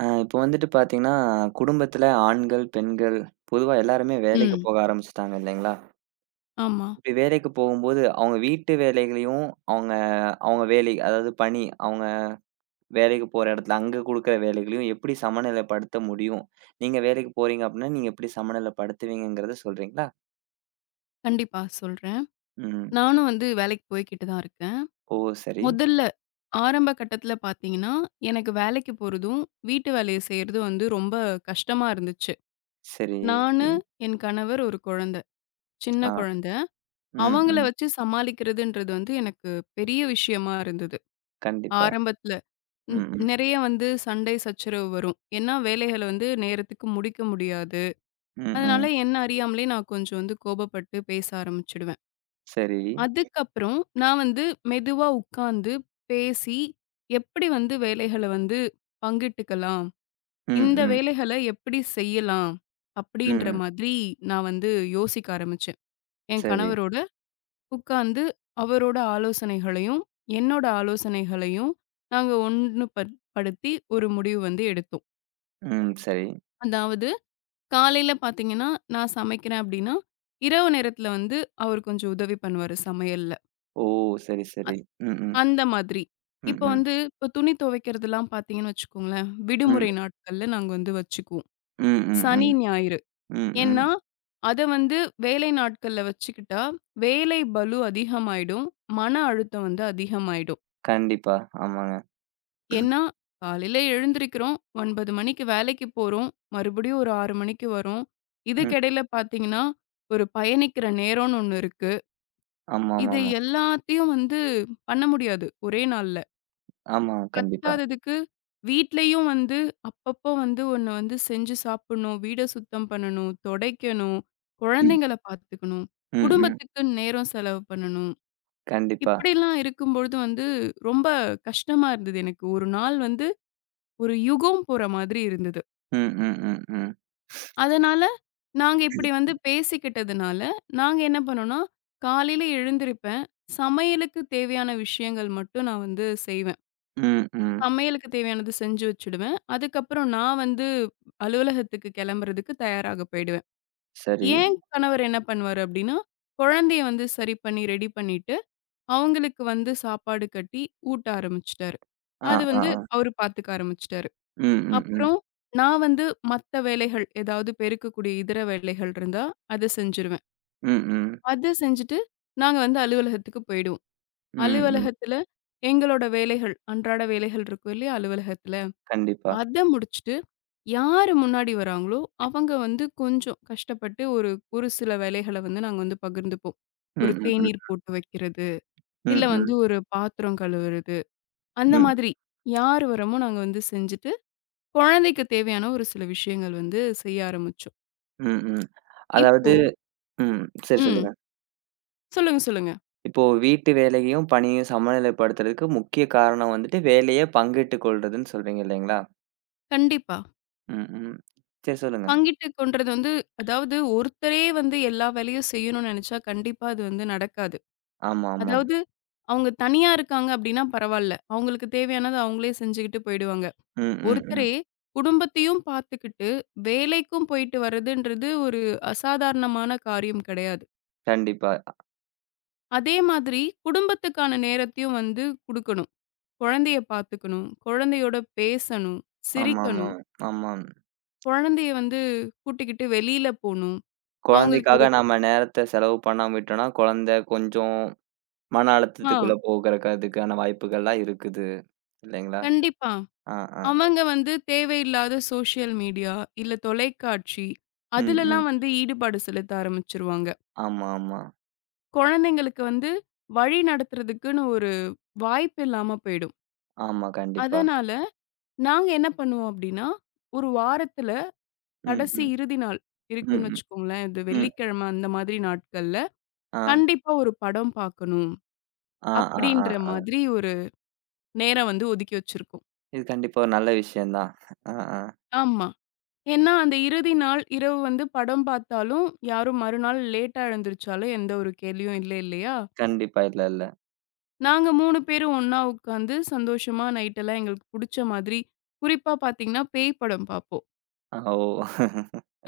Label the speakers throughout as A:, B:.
A: இப்போ வந்துட்டு பார்த்தீங்கன்னா, குடும்பத்தில ஆண்கள், பெண்கள் பொதுவா எல்லாருமே வேலைக்கு
B: ம்.
A: போக ஆரம்பிச்சுட்டாங்க இல்லைங்களா?
B: ஆமா.
A: இப்படி வேலைக்கு போகும்போது, அவங்க வீட்டு வேலைகளையும், அவங்க அவங்க வேலை அதாவது பணி, அவங்க வேலைக்கு போற இடத்துல அங்க குடுக்குற வேலைகளையும் எப்படி சமநிலைப்படுத்த முடியும்? நீங்க வேலைக்கு போறீங்க அப்படின்னா, நீங்க எப்படி சமநிலைப்படுத்துவீங்கங்கிறத சொல்றீங்களா?
B: கண்டிப்பா சொல்றேன்.
A: ம்.
B: நானும் வந்து வேலைக்கு போய்க்கிட்டு தான் இருக்கேன்.
A: ஓ! சரி,
B: முதல்ல ஆரம்ப கட்டத்தில பார்த்தீங்கன்னா, எனக்கு வேலைக்கு போறதும், வீட்டு வேலைய செய்றதும் வந்து ரொம்ப கஷ்டமா இருந்துச்சு.
A: சரி.
B: நானு, என் கணவர், ஒரு குழந்த. சின்ன
A: ஆ.
B: குழந்த.
A: ம்,
B: அவங்கள
A: ம்.
B: வச்சு சமாளிக்கிறதுன்றது வந்து எனக்கு பெரிய விஷயமா இருந்தது.
A: கண்டிப்பா.
B: ஆரம்பத்தில ன்
A: ம், ம்.
B: நெறைய வந்து சண்டை, சச்சரவு வரும். ஏன்னா வேலைகள வந்து நேரத்துக்கு முடிக்க முடியாது.
A: ம்,
B: அதனால
A: ம்.
B: என்ன அறியாமலே நான் கொஞ்சம் வந்து கோபப்பட்டு பேச ஆரம்பிச்சுடுவேன்.
A: சரி.
B: அதுக்கப்புறம் நான் வந்து மெதுவா உட்கார்ந்து பேசி, எப்படி வந்து வேலைகள வந்து பங்கிட்டுக்கலாம்?
A: ம்,
B: இந்த
A: ம்.
B: வேலைகள எப்படி செய்யலாம்?
A: ம்,
B: அப்படின்ற
A: ம்.
B: மாதிரி நான் வந்து யோசிக்க ஆரம்பிச்சேன். என்
A: சரி.
B: கணவரோட உட்கார்ந்து அவரோட ஆலோசனைகளையும், என்னோட ஆலோசனைகளையும் நாங்க ஒண்ணுபட் படுத்தி ஒரு முடிவு வந்து எடுத்தோம்.
A: ம், சரி.
B: அதாவது காலையில பார்த்தீங்கன்னா, நான் சமைக்கிறேன் அப்படின்னா, இரவு நேரத்தில வந்து அவர் கொஞ்சம் உதவி பண்ணுவாரு சமையல்ல.
A: ஓ! சரி, சரி. ம், ம்.
B: அந்த மாதிரி.
A: ம்,
B: இப்ப
A: ம்.
B: வந்து இப்ப துணி துவைக்கிறதெல்லாம் பார்த்தீங்கன்னு வச்சுக்கோங்களேன்,
A: ம்.
B: விடுமுறை நாட்கள்ல நாங்க வந்து வச்சுக்குவோம்.
A: ம், ம்,
B: சனி,
A: ம்.
B: ஞாயிறு.
A: ம்,
B: ஏன்னா,
A: ம்.
B: அத வந்து வேலை நாட்கள்ல வச்சுக்கிட்டா, வேலை பளு அதிகமாயிடும். மன அழுத்தம் வந்து அதிகமாயிடும்.
A: கண்டிப்பா. ஆமாங்க.
B: ஏன்னா, காலையில எழுந்திரிக்கிறோம், 9 மணிக்கு வேலைக்கு போறோம், மறுபடியும் ஒரு 6 மணிக்கு வரோம்.
A: ம்.
B: இதுக்கிடையில பார்த்தீங்கன்னா, ஒரு பயணிக்கிற நேரம்னு ஒண்ணு இருக்கு. இது
A: ஆமாமாமா.
B: எல்லாத்தையும் வந்து பண்ண முடியாது, ஒரே நாள்ல.
A: ஆமா, கண்டிப்பா.
B: பத்தாததுக்கு, வீட்லயும் வந்து அப்பப்போ வந்து ஒண்ணு வந்து செஞ்சு சாப்பிடணும், வீட சுத்தம் பண்ணணும், தொடைக்கணும்,
A: ம்.
B: குழந்தைங்கள பார்த்துக்கணும்,
A: ம், ம்.
B: குடும்பத்துக்கு நேரம் செலவு பண்ணணும்.
A: கண்டிப்பா.
B: இப்படிலாம் இருக்கும்பொழுது வந்து ரொம்ப கஷ்டமா இருந்தது எனக்கு. ஒரு நாள் வந்து ஒரு யுகம் போற மாதிரி இருந்தது.
A: ம், ம், ம், ம்.
B: அதனால நாங்க இப்படி வந்து பேசிக்கிட்டதுனால, நாங்க என்ன பண்ணோம்னா, காலையில எழுந்திருப்பேன். சமையலுக்கு தேவையான விஷயங்கள் மட்டும் நான் வந்து செய்வேன்.
A: ம், ம்.
B: சமையலுக்கு தேவையானது செஞ்சு வச்சுடுவேன். அதுக்கப்புறம் நான் வந்து அலுவலகத்துக்கு கிளம்புறதுக்கு தயாராக போயிடுவேன்.
A: சரி.
B: என் கணவர் என்ன பண்ணுவாரு அப்டின்னா, குழந்தைய வந்து சரி பண்ணி ரெடி பண்ணிட்டு, அவங்களுக்கு வந்து சாப்பாடு கட்டி ஊட்ட ஆரம்பிச்சுட்டாரு.
A: ஆ,
B: அது
A: ஆ,
B: வந்து
A: ஆ.
B: அவரு பார்த்துக்க ஆரம்பிச்சுட்டாரு.
A: ம், ம், ம்.
B: அப்புறம் நான் வந்து மத்த வேலைகள் ஏதாவது பெருக்கக்கூடிய இதர வேலைகள் இருந்தா, அத செஞ்சுருவேன்.
A: ம், ம்.
B: அத செஞ்சுட்டு நாங்க வந்து அலுவலகத்துக்கு போயிடுவோம்.
A: ம், ம்.
B: அலுவலகத்துல எங்களோட வேலைகள், அன்றாட வேலைகள் இருக்கும் இல்லையா அலுவலகத்துல,
A: கண்டிப்பா.
B: அத முடிச்சுட்டு யாரு முன்னாடி வராங்களோ, அவங்க வந்து கொஞ்சம் கஷ்டப்பட்டு ஒரு ஒரு சில வேலைகள வந்து நாங்க வந்து பகிர்ந்துப்போம்.
A: ம்,
B: ஒரு
A: ம், ம்.
B: தேநீர் போட்டு வைக்கிறது, இல்ல
A: ம்,
B: வந்து
A: ம்.
B: ஒரு பாத்திரம் கழுவுறது, அந்த
A: ம்.
B: மாதிரி. யார் வரோமோ நாங்க வந்து செஞ்சுட்டு, குழந்தைக்கு தேவையான ஒரு சில விஷயங்கள் வந்து செய்ய ஆரம்பிச்சோம்.
A: ம், ம்.
B: இப்போ
A: அதாவது ம். சரி
B: ம்.
A: சொல்லுங்க.
B: சொல்லுங்க, சொல்லுங்க.
A: இப்போ வீட்டு வேலையும், பணியும் சமநிலைப்படுத்துறதுக்கு முக்கிய காரணம் வந்துட்டு, வேலைய பங்கிட்டுக் கொள்றதுன்னு சொல்றீங்க இல்லைங்களா?
B: கண்டிப்பா.
A: ம், ம். சரி சொல்லுங்க.
B: பங்கிட்டுக் கொண்றது வந்து அதாவது ஒருத்தரே வந்து எல்லா வேலையும் செய்யணும்னு நெனச்சா கண்டிப்பா அது வந்து நடக்காது.
A: ஆமா, ஆமாம்.
B: அதாவது அவங்க தனியா இருக்காங்க அப்டின்னா பரவால்ல. அவங்களுக்கு தேவையானத அவங்களே செஞ்சுகிட்டு போயிடுவாங்க.
A: ம், ம், ம்.
B: ஒருத்தரே குடும்பத்தையும் பார்த்துக்கிட்டு, வேலைக்கும் போயிட்டு வர்றதுன்றது ஒரு அசாதாரணமான காரியம் கிடையாது.
A: கண்டிப்பா.
B: அதே மாதிரி குடும்பத்துக்கான நேரத்தையும் வந்து குடுக்கணும். குழந்தைய பார்த்துக்கணும், குழந்தையோட பேசணும்,
A: ஆமா, ஆமா,
B: சிரிக்கணும்,
A: ஆமாம்.
B: குழந்தைய வந்து கூட்டிக்கிட்டு வெளியில போணும். அவங்களுக்கு
A: குழந்தைக்காக
B: ஒரு
A: நம்ம நேரத்த செலவு பண்ணாம விட்டோம்னா, குழந்தை கொஞ்சம் மன
B: ஆ
A: அழுத்தத்துக்குள்ள போகறக்கு அதுக்கான வாய்ப்புகள்லாம் இருக்குது. இல்லைங்களா?
B: கண்டிப்பா.
A: ஆ, ஆ.
B: அவங்க வந்து தேவையில்லாத சோசியல் மீடியா, இல்ல தொலைக்காட்சி
A: ம், ம்.
B: அதுலலாம் வந்து ஈடுபாடு செலுத்த ஆரம்பிச்சுருவாங்க.
A: ஆமா, ஆமா.
B: குழந்தைங்களுக்கு வந்து வழி நடத்துறதுக்குன்னு ஒரு வாய்ப்பு இல்லாம போயிடும்.
A: ஆமா, கண்டிப்பா.
B: அதனால நாங்க என்ன பண்ணுவோம் அப்டின்னா, ஒரு வாரத்துல
A: ம்,
B: கடைசி
A: ம்.
B: இறுதி நாள்
A: ம்,
B: இருக்குன்னு
A: ம்.
B: வச்சுக்கோங்களேன். இது
A: ம்.
B: வெள்ளிக்கிழமை அந்த மாதிரி நாட்கள்ல,
A: ஆ.
B: கண்டிப்பா ஒரு படம் பார்க்கணும்
A: ஆ, ஆ, ஆ,
B: அப்டின்ற
A: ஆ.
B: மாதிரி ஒரு நேரம் வந்து ஒதுக்கி வச்சிருக்கோம்.
A: இது கண்டிப்பா ஒரு நல்ல விஷயம் தான். ஆ, ஆ.
B: ஆமா. ஏன்னா அந்த இறுதி நாள் இரவு வந்து படம் பார்த்தாலும், யாரும் மறுநாள் லேட்டா எழுந்திரிச்சாலும் எந்த ஒரு கேள்வியும் இல்ல இல்லையா?
A: கண்டிப்பா. இல்ல, இல்ல.
B: நாங்க 3 பேரும் ஒண்ணா உட்காந்து சந்தோஷமா நைட்டெல்லாம் எங்களுக்கு புடிச்ச மாதிரி குறிப்பா பார்த்தீங்கன்னா, பேய் படம் பார்ப்போம்.
A: ஆ, ஓ!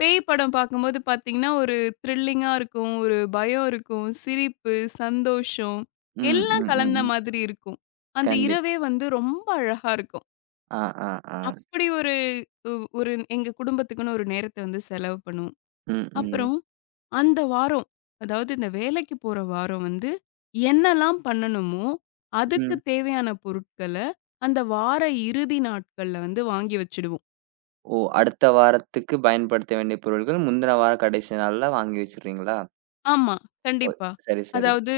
B: பேய் படம் பார்க்கும்போது பார்த்தீங்கன்னா, ஒரு த்ரில்லிங்கா இருக்கும். ஒரு பயம் இருக்கும். சிரிப்பு, சந்தோஷம்
A: ம், ம்,
B: எல்லாம்
A: ம்,
B: கலந்த
A: ம்.
B: மாதிரி இருக்கும். அந்த
A: கண்டிப்பா.
B: இரவே வந்து ரொம்ப அழகா இருக்கும்.
A: ஆ, ஆ, ஆ.
B: அப்படி ஒரு ஒ ஒரு எங்க குடும்பத்துக்குன்னு ஒரு நேரத்த வந்து செலவு பண்ணுவோம்.
A: ம், ம்,
B: அப்புறம் அந்த வாரம், அதாவது இந்த வேலைக்கு போற வாரம் வந்து என்னலாம் பண்ணணுமோ, அதுக்கு
A: ம்.
B: தேவையான பொருட்கள அந்த வார இறுதி நாட்கள்ல வந்து வாங்கி வச்சுடுவோம்.
A: ஓ! அடுத்த வாரத்துக்கு பயன்படுத்த வேண்டிய பொருள்கள் முந்தின வார கடைசி நாள்ல வாங்கி வச்சுடுறீங்களா?
B: ஆமா,
A: ஓ!
B: கண்டிப்பா.
A: சரி, சரி.
B: அதாவது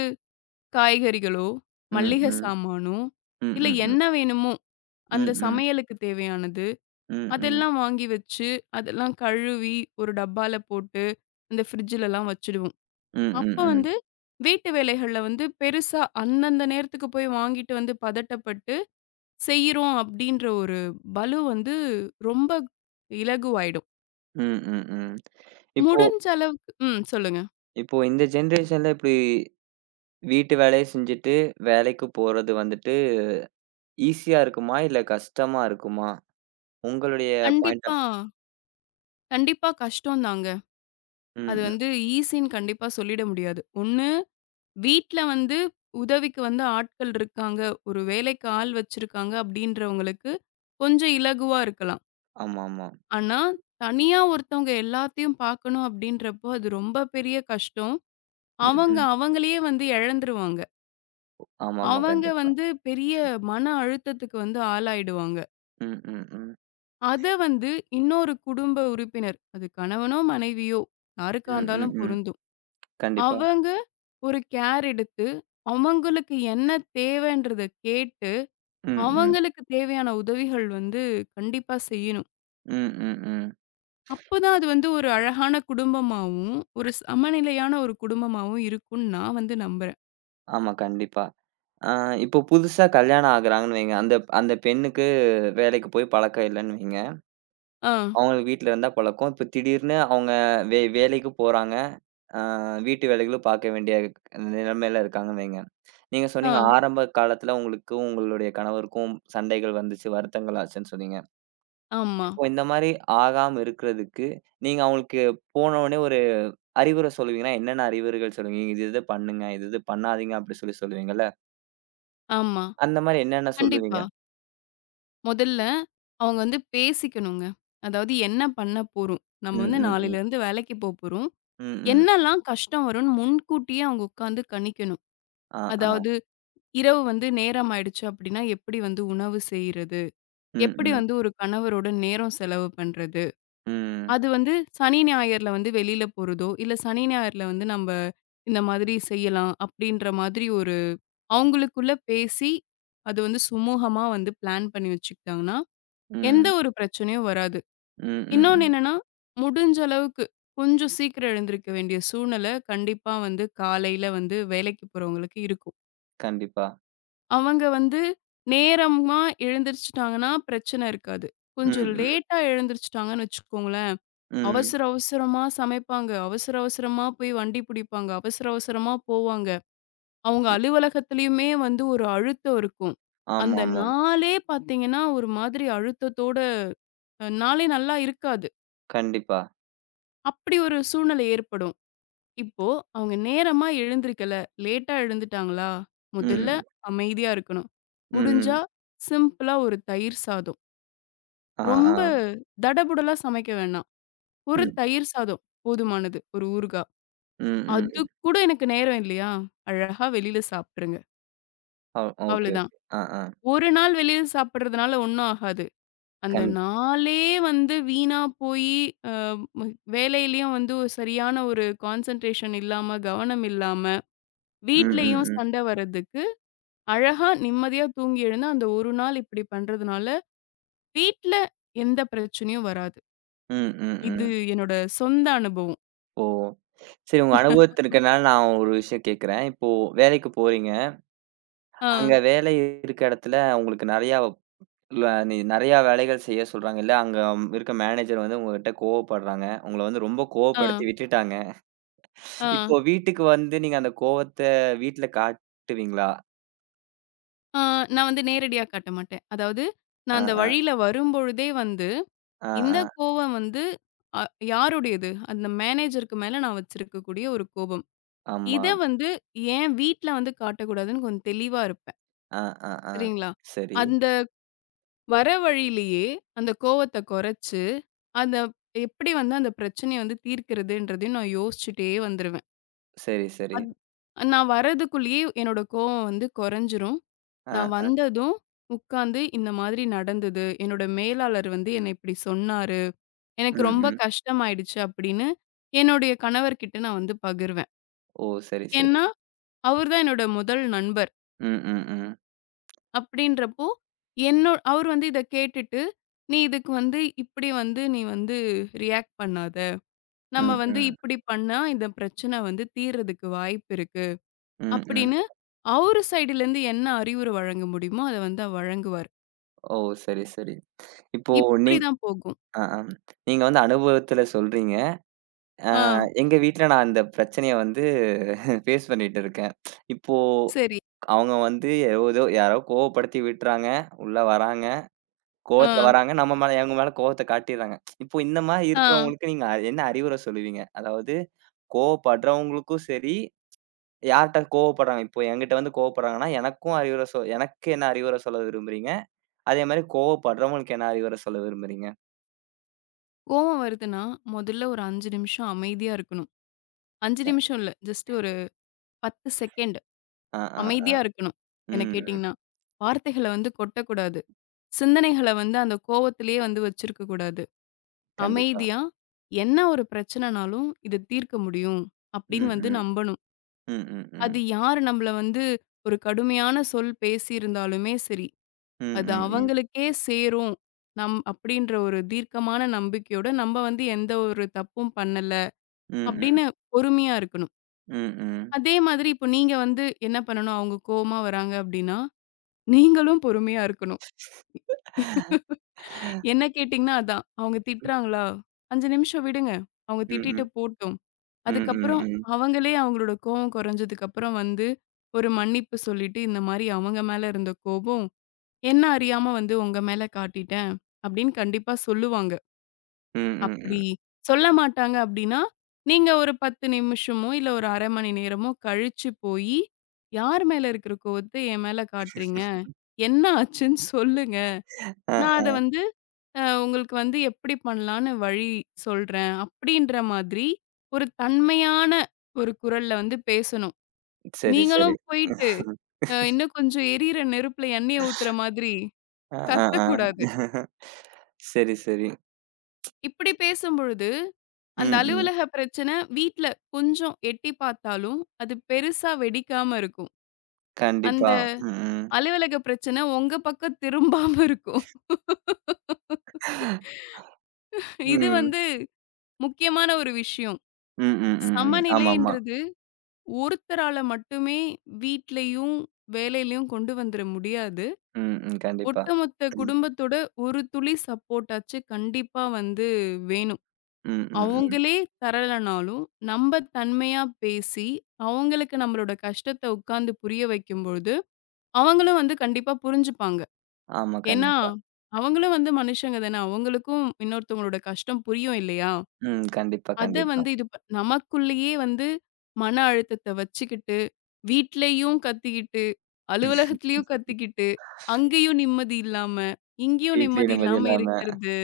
B: காய்கறிகளோ,
A: ம்,
B: மல்லிகை
A: ம்.
B: சாமானோ,
A: ம்,
B: இல்ல
A: ம், ம்.
B: என்ன வேணுமோ அந்த
A: ம், ம்.
B: சமையலுக்கு தேவையானது,
A: ம், ம்.
B: அதெல்லாம் வாங்கி வச்சு, அதெல்லாம் கழுவி ஒரு டப்பால போட்டு, இந்த ஃப்ரிட்ஜ்லலாம் வச்சுடுவோம்.
A: ம்,
B: அப்ப
A: ம், ம்.
B: வந்து வீட்டு வேலைகள்ல வந்து பெருசா அந்தந்த நேரத்துக்கு போய் வாங்கிட்டு வந்து பதட்டப்பட்டு செய்றோம் அப்படின்ற ஒரு பளு வந்து ரொம்ப இலகுவாயிடும்.
A: ம், ம், ம். இப்போ
B: முடிஞ்ச அளவுக்கு ம் சொல்லுங்க.
A: இப்போ இந்த ஜெனரேஷன்ல இப்டி வீட்டு வேலைய செஞ்சுட்டு வேலைக்கு போறது வந்துட்டு ஈஸியா இருக்குமா? இல்ல கஷ்டமா இருக்குமா? உங்களுடைய பாயிண்ட்
B: கண்டிப்பா,
A: ஆஃப்
B: கண்டிப்பா கஷ்டம் தாங்க. அது
A: ம், ம்.
B: வந்து ஈசின்னு கண்டிப்பா சொல்லிட முடியாது. ஒண்ணு வீட்ல வந்து உதவிக்கு வந்து ஆட்கள் இருக்காங்க. ஒரு வேலைக்கு ஆள் வச்சிருக்காங்க அப்டின்றவங்களுக்கு கொஞ்சம் இலகுவா இருக்கலாம்.
A: ஆமாமா.
B: ஆனா, தனியா ஒருத்தவங்க எல்லாத்தையும் பார்க்கணும் அப்டின்றப்போ, அது ரொம்ப பெரிய கஷ்டம்.
A: ம்,
B: அவங்க
A: ம்.
B: அவங்களையே வந்து இழந்துருவாங்க.
A: ஆமாமா.
B: அவங்க
A: கண்டிப்பா.
B: வந்து பெரிய மன அழுத்தத்துக்கு வந்து ஆளாயிடுவாங்க.
A: ம், ம், ம்.
B: அத வந்து இன்னொரு குடும்ப உறுப்பினர், அது கணவனோ, மனைவியோ யாருக்கா
A: ம், ம்,
B: இருந்தாலும்
A: ம்.
B: பொருந்தும்.
A: கண்டிப்பா.
B: அவங்க ஒரு கேர் எடுத்து, அவங்களுக்கு என்ன தேவைன்றத கேட்டு
A: ம், ம்.
B: அவங்களுக்கு தேவையான உதவிகள் வந்து கண்டிப்பா செய்யணும்.
A: ம், ம், ம்.
B: அப்பதான் அது வந்து ஒரு அழகான குடும்பமாவும், ஒரு சமநிலையான ஒரு குடும்பமாவும் இருக்கும்னு நான் வந்து நம்புறேன்.
A: ஆமா, கண்டிப்பா. ஆ இப்போ புதுசா கல்யாணம் ஆகுறாங்கன்னு வைங்க. அந்த அந்த பெண்ணுக்கு வேலைக்கு போய் பழக்கம் இல்லன்னு வைங்க.
B: ஆ,
A: அவங்களுக்கு வீட்ல இருந்தா பழக்கம். இப்ப திடீர்னு அவங்க வேலைக்கு போறாங்க. ஆ வீட்டு வேலைகளும் பார்க்க வேண்டிய நிலைமையில இருக்காங்கன்னு வைங்க. நீங்க
B: ஆ,
A: சொன்னீங்க ஆரம்ப காலத்துல உங்களுக்கும், உங்களுடைய கணவருக்கும் சண்டைகள் வந்துச்சு, வருத்தங்கள் ஆச்சுன்னு சொன்னீங்க.
B: ஆமா,
A: இப்போ இந்த மாரி ஆகாம இருக்கிறதுக்கு, நீங்க அவங்களுக்கு போன உடனே ஒரு அறிவுரை சொல்லுவீங்கன்னா, என்னென்ன அறிவுரைகள் சொல்லுவீங்க? "இது இது பண்ணுங்க. இது இது பண்ணாதீங்க." அப்படி சொல்லி சொல்லுவீங்கல்ல?
B: ஆமா.
A: அந்த மாரி என்னென்ன சொல்லுவீங்க?
B: கண்டிப்பா. முதல்ல அவங்க வந்து பேசிக்கணுங்க. அதாவது என்ன பண்ண போறோம்? நம்ம
A: ம்,
B: வந்து
A: ம், ம்.
B: நாளையிலருந்து வேலைக்கு போப்போறோம்.
A: ம், ம்.
B: என்னலாம் கஷ்டம் வரும்னு முன்கூட்டியே அவங்க உட்காந்து கணிக்கணும்.
A: ஆ, ஆ.
B: அதாவது இரவு வந்து நேரம் ஆயிடுச்சு அப்படின்னா, எப்படி வந்து உணவு செய்றது?
A: ம்,
B: எப்படி
A: ம்.
B: வந்து ஒரு கணவரோட நேரம் செலவு பண்றது?
A: ம்.
B: அது வந்து சனி, ஞாயிறுல வந்து வெளில போறதோ, இல்ல சனி, ஞாயிறுல வந்து நம்ப இந்த மாதிரி செய்யலாம் அப்டின்ற மாதிரி ஒரு அவங்களுக்குள்ள பேசி, அது வந்து சுமூகமா வந்து பிளான் பண்ணி வச்சுக்கிட்டாங்கன்னா, எந்த
A: ம்.
B: ஒரு பிரச்சனையும் வராது.
A: ம், ம்,
B: இன்னொன்னு
A: ம்.
B: என்னன்னா, முடிஞ்ச அளவுக்கு கொஞ்சம் சீக்கிரம் எழுந்திருக்க வேண்டிய சூழ்நில கண்டிப்பா வந்து காலையில வந்து வேலைக்கு போறவங்களுக்கு இருக்கும்.
A: கண்டிப்பா.
B: அவங்க வந்து நேரமா எழுந்திரிச்சுட்டாங்கன்னா பிரச்சன இருக்காது.
A: ம்,
B: கொஞ்சம்
A: ம்.
B: லேட்டா எழுந்திரிச்சுட்டாங்கன்னு வச்சுக்கோங்களேன்
A: ம்.
B: அவசர அவசரமா சமைப்பாங்க. அவசர அவசரமா போய் வண்டி பிடிப்பாங்க. அவசர அவசரமா போவாங்க. அவங்க
A: ம்.
B: அலுவலகத்திலயுமே வந்து ஒரு அழுத்தம் இருக்கும். அந்த
A: ஆமாமாம்.
B: நாளே பார்த்தீங்கன்னா, ஒரு மாதிரி அழுத்தத்தோட அ நாளே நல்லா இருக்காது.
A: கண்டிப்பா.
B: அப்படி ஒரு சூழ்நிலை ஏற்படும். இப்போ அவங்க நேரமா எழுந்திரிக்கல, லேட்டா எழுந்துட்டாங்களா, முதல்ல
A: ம்.
B: அமைதியா இருக்கணும். முடிஞ்சா
A: ம்.
B: சிம்பிளா ஒரு தயிர் சாதம்.
A: ஆ, ஆ.
B: ரொம்ப தடபுடலா சமைக்க வேணாம். ஒரு
A: ம்.
B: தயிர் சாதம் போதுமானது. ஒரு ஊறுகா.
A: ம், ம்,
B: அதுக்கு
A: ம்.
B: கூட எனக்கு நேரம் இல்லையா? அழகா வெளில சாப்ட்டுருங்க.
A: ஓ ஓகே,
B: அவ்வளதான்.
A: ஓகே. ஆ, ஆ.
B: ஒரு நாள் வெளில சாப்பிடுறதுனால ஒண்ணும் ஆகாது. அந்த
A: கண்
B: நாளே வந்து வீணா போயி அ மு வேலையிலயும் வந்து ஒரு சரியான ஒரு கான்சன்ட்ரேஷன் இல்லாம, கவனம் இல்லாம,
A: ம், ம்,
B: வீட்லயும்
A: ம்.
B: சண்ட வர்றதுக்கு, அழகா நிம்மதியா தூங்கி எழுந்து அந்த ஒரு நாள் இப்டி பண்றதுனால, வீட்ல எந்த பிரச்சனையும் வராது.
A: ம், ம்,
B: இது
A: ம்.
B: என்னோட சொந்த அனுபவம்.
A: ஓ! சரி உங்க அனுபவத்துல இருக்கனால நான் ஒரு விஷயம் கேட்கிறேன். இப்போ வேலைக்கு போறீங்க.
B: ஆ,
A: அங்க வேலை இருக்க இடத்துல உங்களுக்கு நெறையா இல்ல, நீ நெறையா வேலைகள் செய்ய சொல்றாங்க இல்ல. அங்க இருக்க மேனேஜர் வந்து உங்ககிட்ட கோவப்படுறாங்க. உங்கள வந்து ரொம்ப
B: ஆ,
A: கோவப்படுத்தி விட்டுட்டாங்க.
B: ஆ.
A: இப்போ வீட்டுக்கு வந்து நீங்க அந்த கோவத்த வீட்ல காட்டுவீங்களா?
B: ஆ, நான் வந்து நேரடியா காட்ட மாட்டேன். அதாவது,
A: அ,
B: நான் அந்த
A: அ,
B: வழியில வரும்பொழுதே வந்து,
A: அ, அ.
B: இந்த கோவம் வந்து அ யாருடையது? அந்த மேனேஜருக்கு மேல நான் வச்சிருக்கக்கூடிய ஒரு கோபம்.
A: ஆமா.
B: இத வந்து ஏன் வீட்ல வந்து காட்டக்கூடாதுன்னு கொஞ்சம் தெளிவா இருப்பேன்.
A: அ, அ, அ.
B: சரிங்களா?
A: சரி,
B: அந்த வர வழியிலேயே அந்த கோவத்த கொறச்சு, அந்த எப்படி வந்து அந்த பிரச்சனைய வந்து தீர்க்கிறதுன்றதையும் நான் யோசிச்சுட்டே வந்துருவேன்.
A: சரி, சரி.
B: அத் நான் வரதுக்குள்ளேயே என்னோட கோவம் வந்து கொறஞ்சிரும்.
A: அ,
B: நான்
A: அ.
B: வந்ததும் உட்கார்ந்து இந்த மாதிரி நடந்தது. என்னோட மேலாளர் வந்து என்ன இப்படி சொன்னாரு. எனக்கு
A: ம்,
B: ரொம்ப
A: ம்.
B: கஷ்டமாயிடுச்சு அப்படின்னு என்னுடைய கணவர்கிட்ட நான் வந்து பகிர்வேன்.
A: ஓ! சரி, சரி.
B: ஏன்னா, அவர் தான் என்னோட முதல் நண்பர்.
A: ம், ம், ம்.
B: அப்படின்றப்போ அவர் வந்து இத கேட்டுட்டு, "நீ இதுக்கு வந்து இப்படி வந்து நீ வந்து ரியாக்ட் பண்ணாத. நம்ம
A: ம்,
B: வந்து
A: ம்.
B: இப்படி பண்ணா இந்த பிரச்சனை வந்து தீர்றதுக்கு வாய்ப்பு இருக்கு."
A: ம், ம்.
B: அப்படின்னு அவரு சைடுல இருந்து என்ன அறிவுரை வழங்க முடியுமோ அத வந்து வழங்குவார்.
A: ஓ! சரி, சரி. இப்போ
B: இப்படி
A: நீங்
B: தான் போகும்.
A: அ, அ. நீங்க வந்து அனுபவத்துல சொல்றீங்க. ஆ
B: ஆ.
A: எங்க வீட்ல நான் அந்த பிரச்சனைய வந்து ஃபேஸ் பண்ணிட்டு இருக்கேன். இப்போ
B: சரி.
A: அவங்க வந்து ஏதோ யாரோ கோவப்படுத்தி விட்டுறாங்க. உள்ள வராங்க.
B: ஆ,
A: கோவத்துல வராங்க. நம்ம மேல அவங்க மேல கோவத்த காட்டிர்றாங்க. இப்போ இந்த மாரி
B: ஆ.
A: இருக்கிறவங்களுக்கு நீங்க என்ன அறிவுரை சொல்லுவீங்க? அதாவது கோவப்படுறவங்களுக்கும் சரி, யார்ட்ட கோவப்படுறாங்க? இப்போ என்கிட்ட வந்து கோவப்படுறாங்கன்னா, எனக்கும் அறிவுரை சொ எனக்கு என்ன அறிவுரை சொல்ல விரும்புறீங்க? அதே மாரி கோவப்படுறவங்களுக்கு என்ன அறிவுரை சொல்ல விரும்புறீங்க?
B: கோவம் வருதுன்னா, முதல்ல ஒரு 5 நிமிஷம் அமைதியா இருக்கணும். 5 நிமிஷம் இல்ல. ஜஸ்ட் ஒரு 10 செகண்ட்
A: ஆ, ஆ, ஆ.
B: அமைதியா இருக்கணும், என்ன
A: ம், ம்.
B: கேட்டீங்கன்னா. வார்த்தைகள வந்து கொட்டக்கூடாது. சிந்தனைகள வந்து அந்த கோவத்திலேயே வந்து வச்சிருக்க கூடாது.
A: கண்டிப்பா.
B: அமைதியா, என்ன ஒரு பிரச்சனனாலும் இத தீர்க்க முடியும், அப்படின்னு
A: ம்,
B: வந்து
A: ம்.
B: நம்பணும்.
A: ம், ம்,
B: அது
A: ம்.
B: யாரு நம்மள வந்து ஒரு கடுமையான சொல் பேசியிருந்தாலுமே சரி,
A: ம்,
B: அது
A: ம், ம்.
B: அவங்களுக்கே சேரும். நம் அப்படின்ற ஒரு தீர்க்கமான நம்பிக்கையோட, நம்ம வந்து எந்த ஒரு தப்பும் பண்ணல.
A: Mm, mm.
B: அப்படின்னு பொறுமையா இருக்கணும்.
A: Mm, mm,
B: அதே மாதிரி இப்போ நீங்க வந்து என்ன பண்ணணும், அவங்க கோவமா வராங்க அப்படின்னா, நீங்களும் பொறுமையா இருக்கணும். என்ன கேட்டீங்கன்னா அதான். அவங்க திட்டுறாங்களா? 5 நிமிஷம் விடுங்க. அவங்க திட்டிட்டு போட்டும்.
A: mm,
B: அதுக்கப்புறம்
A: mm.
B: அவங்களே அவங்களோட கோவம் குறைஞ்சதுக்கு அப்புறம் வந்து ஒரு மன்னிப்பு சொல்லிட்டு, இந்த மாரி அவங்க மேல இருந்த கோபம் என்ன அறியாம வந்து உங்க மேல காட்டிட்டேன் அப்படின்னு கண்டிப்பா சொல்லுவாங்க. அப்படி சொல்ல மாட்டாங்க அப்படின்னா, நீங்க ஒரு 10 நிமிஷமோ, இல்ல ஒரு 1/2 மணி நேரமோ கழிச்சு போயி, "யார் மேல இருக்கிற கோவத்த என் மேல காட்டுறீங்க? என்ன ஆச்சுன்னு சொல்லுங்க. நான்
A: ஆஹா,
B: அத வந்து அ உங்களுக்கு வந்து எப்படி பண்ணலான்னு வழி சொல்றேன்." அப்படின்ற மாதிரி ஒரு தன்மையான ஒரு குரல்ல வந்து பேசணும்.
A: சரி, சரி.
B: நீங்களும் போயிட்டு, அ இன்னும் கொஞ்சம் எரியிற நெருப்புல எண்ணெய ஊத்துற மாதிரி
A: அ, அ,
B: கத்தக்கூடாது.
A: ஆ. சரி, சரி.
B: இப்படி பேசும்பொழுது
A: ம்,
B: அந்த
A: ம்.
B: அலுவலக பிரச்சனை வீட்ல கொஞ்சம் எட்டி பார்த்தாலும், அது பெருசா வெடிக்காம இருக்கும். அந்த
A: கண்டிப்பா. ம், ம்.
B: அலுவலக பிரச்சனை உங்க பக்கம் திரும்பாம இருக்கும். இது
A: ம்,
B: வந்து முக்கியமான ஒரு விஷயம்.
A: ம், ம், ம். ம். ஆமாமா.
B: சமநிலைன்றது ஒருத்தரால மட்டுமே வீட்லயும், வேலையிலயும் கொண்டு வந்துர முடியாது.
A: ம், ம். கண்டிப்பா.
B: ஒட்டுமொத்த
A: ம்,
B: குடும்பத்தோட ஒரு துளி சப்போர்ட்டாச்சு கண்டிப்பா வந்து வேணும்.
A: ம், ம், ம்.
B: அவங்களே தரலனாலும், நம்ப தன்மையா பேசி, அவங்களுக்கு நம்மளோட கஷ்டத்த உட்கார்ந்து புரிய வைக்கும்பொழுது, அவங்களும் வந்து கண்டிப்பா புரிஞ்சுப்பாங்க.
A: ஆமா,
B: ஏன்னா,
A: கண்டிப்பா.
B: அவங்களும் வந்து மனுஷங்க தானே! அவங்களுக்கும் இன்னொருத்தவங்களோட கஷ்டம் புரியும் இல்லயா!
A: ம். கண்டிப்பா,
B: அத
A: கண்டிப்பா.
B: வந்து இது ப நமக்குள்ளேயே வந்து மன அழுத்தத்த வச்சுக்கிட்டு, வீட்லயும் கத்திக்கிட்டு, அலுவலகத்திலயும் கத்திக்கிட்டு, அங்கேயும் நிம்மதி இல்லாம, இங்கேயும்
A: வீட்லயே
B: நிம்மதி
A: நிம்மதி
B: இல்லாம
A: இல்லாம.
B: இருக்கிறது,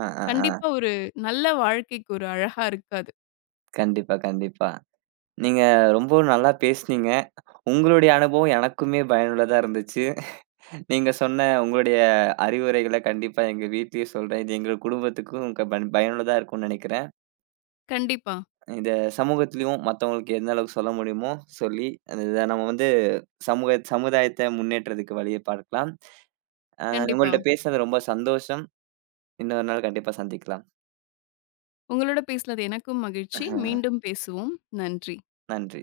A: அ, அ, ஆ.
B: கண்டிப்பா ஒரு நல்ல வாழ்க்கைக்கு ஒரு அழகா இருக்காது.
A: கண்டிப்பா, கண்டிப்பா. நீங்க ரொம்பவும் நல்லா பேசுனீங்க. உங்களுடைய அனுபவம் எனக்குமே பயனுள்ளதா இருந்துச்சு. நீங்க சொன்ன உங்களுடைய அறிவுரைகள கண்டிப்பா எங்க வீட்லயும் சொல்றேன். இது எங்க குடும்பத்துக்கும் க பன் பயனுள்ளதா இருக்கும்னு நெனைக்கிறேன்.
B: கண்டிப்பா.
A: இத சமூகத்திலயும் மத்தவங்களுக்கு எந்த அளவுக்கு சொல்ல முடியுமோ சொல்லி, அத நம்ம வந்து சமூக சமுதாயத்த முன்னேற்றத்துக்கு வழிய பார்க்கலாம். அ
B: கண்டிப்பா.
A: உங்கள்ட்ட பேசுனது ரொம்ப சந்தோஷம். இன்னொரு நாள் கண்டிப்பா சந்திக்கலாம்.
B: உங்களோட பேசினது எனக்கும் மகிழ்ச்சி.
A: அஹ்
B: மீண்டும் பேசுவோம். நன்றி.
A: நன்றி.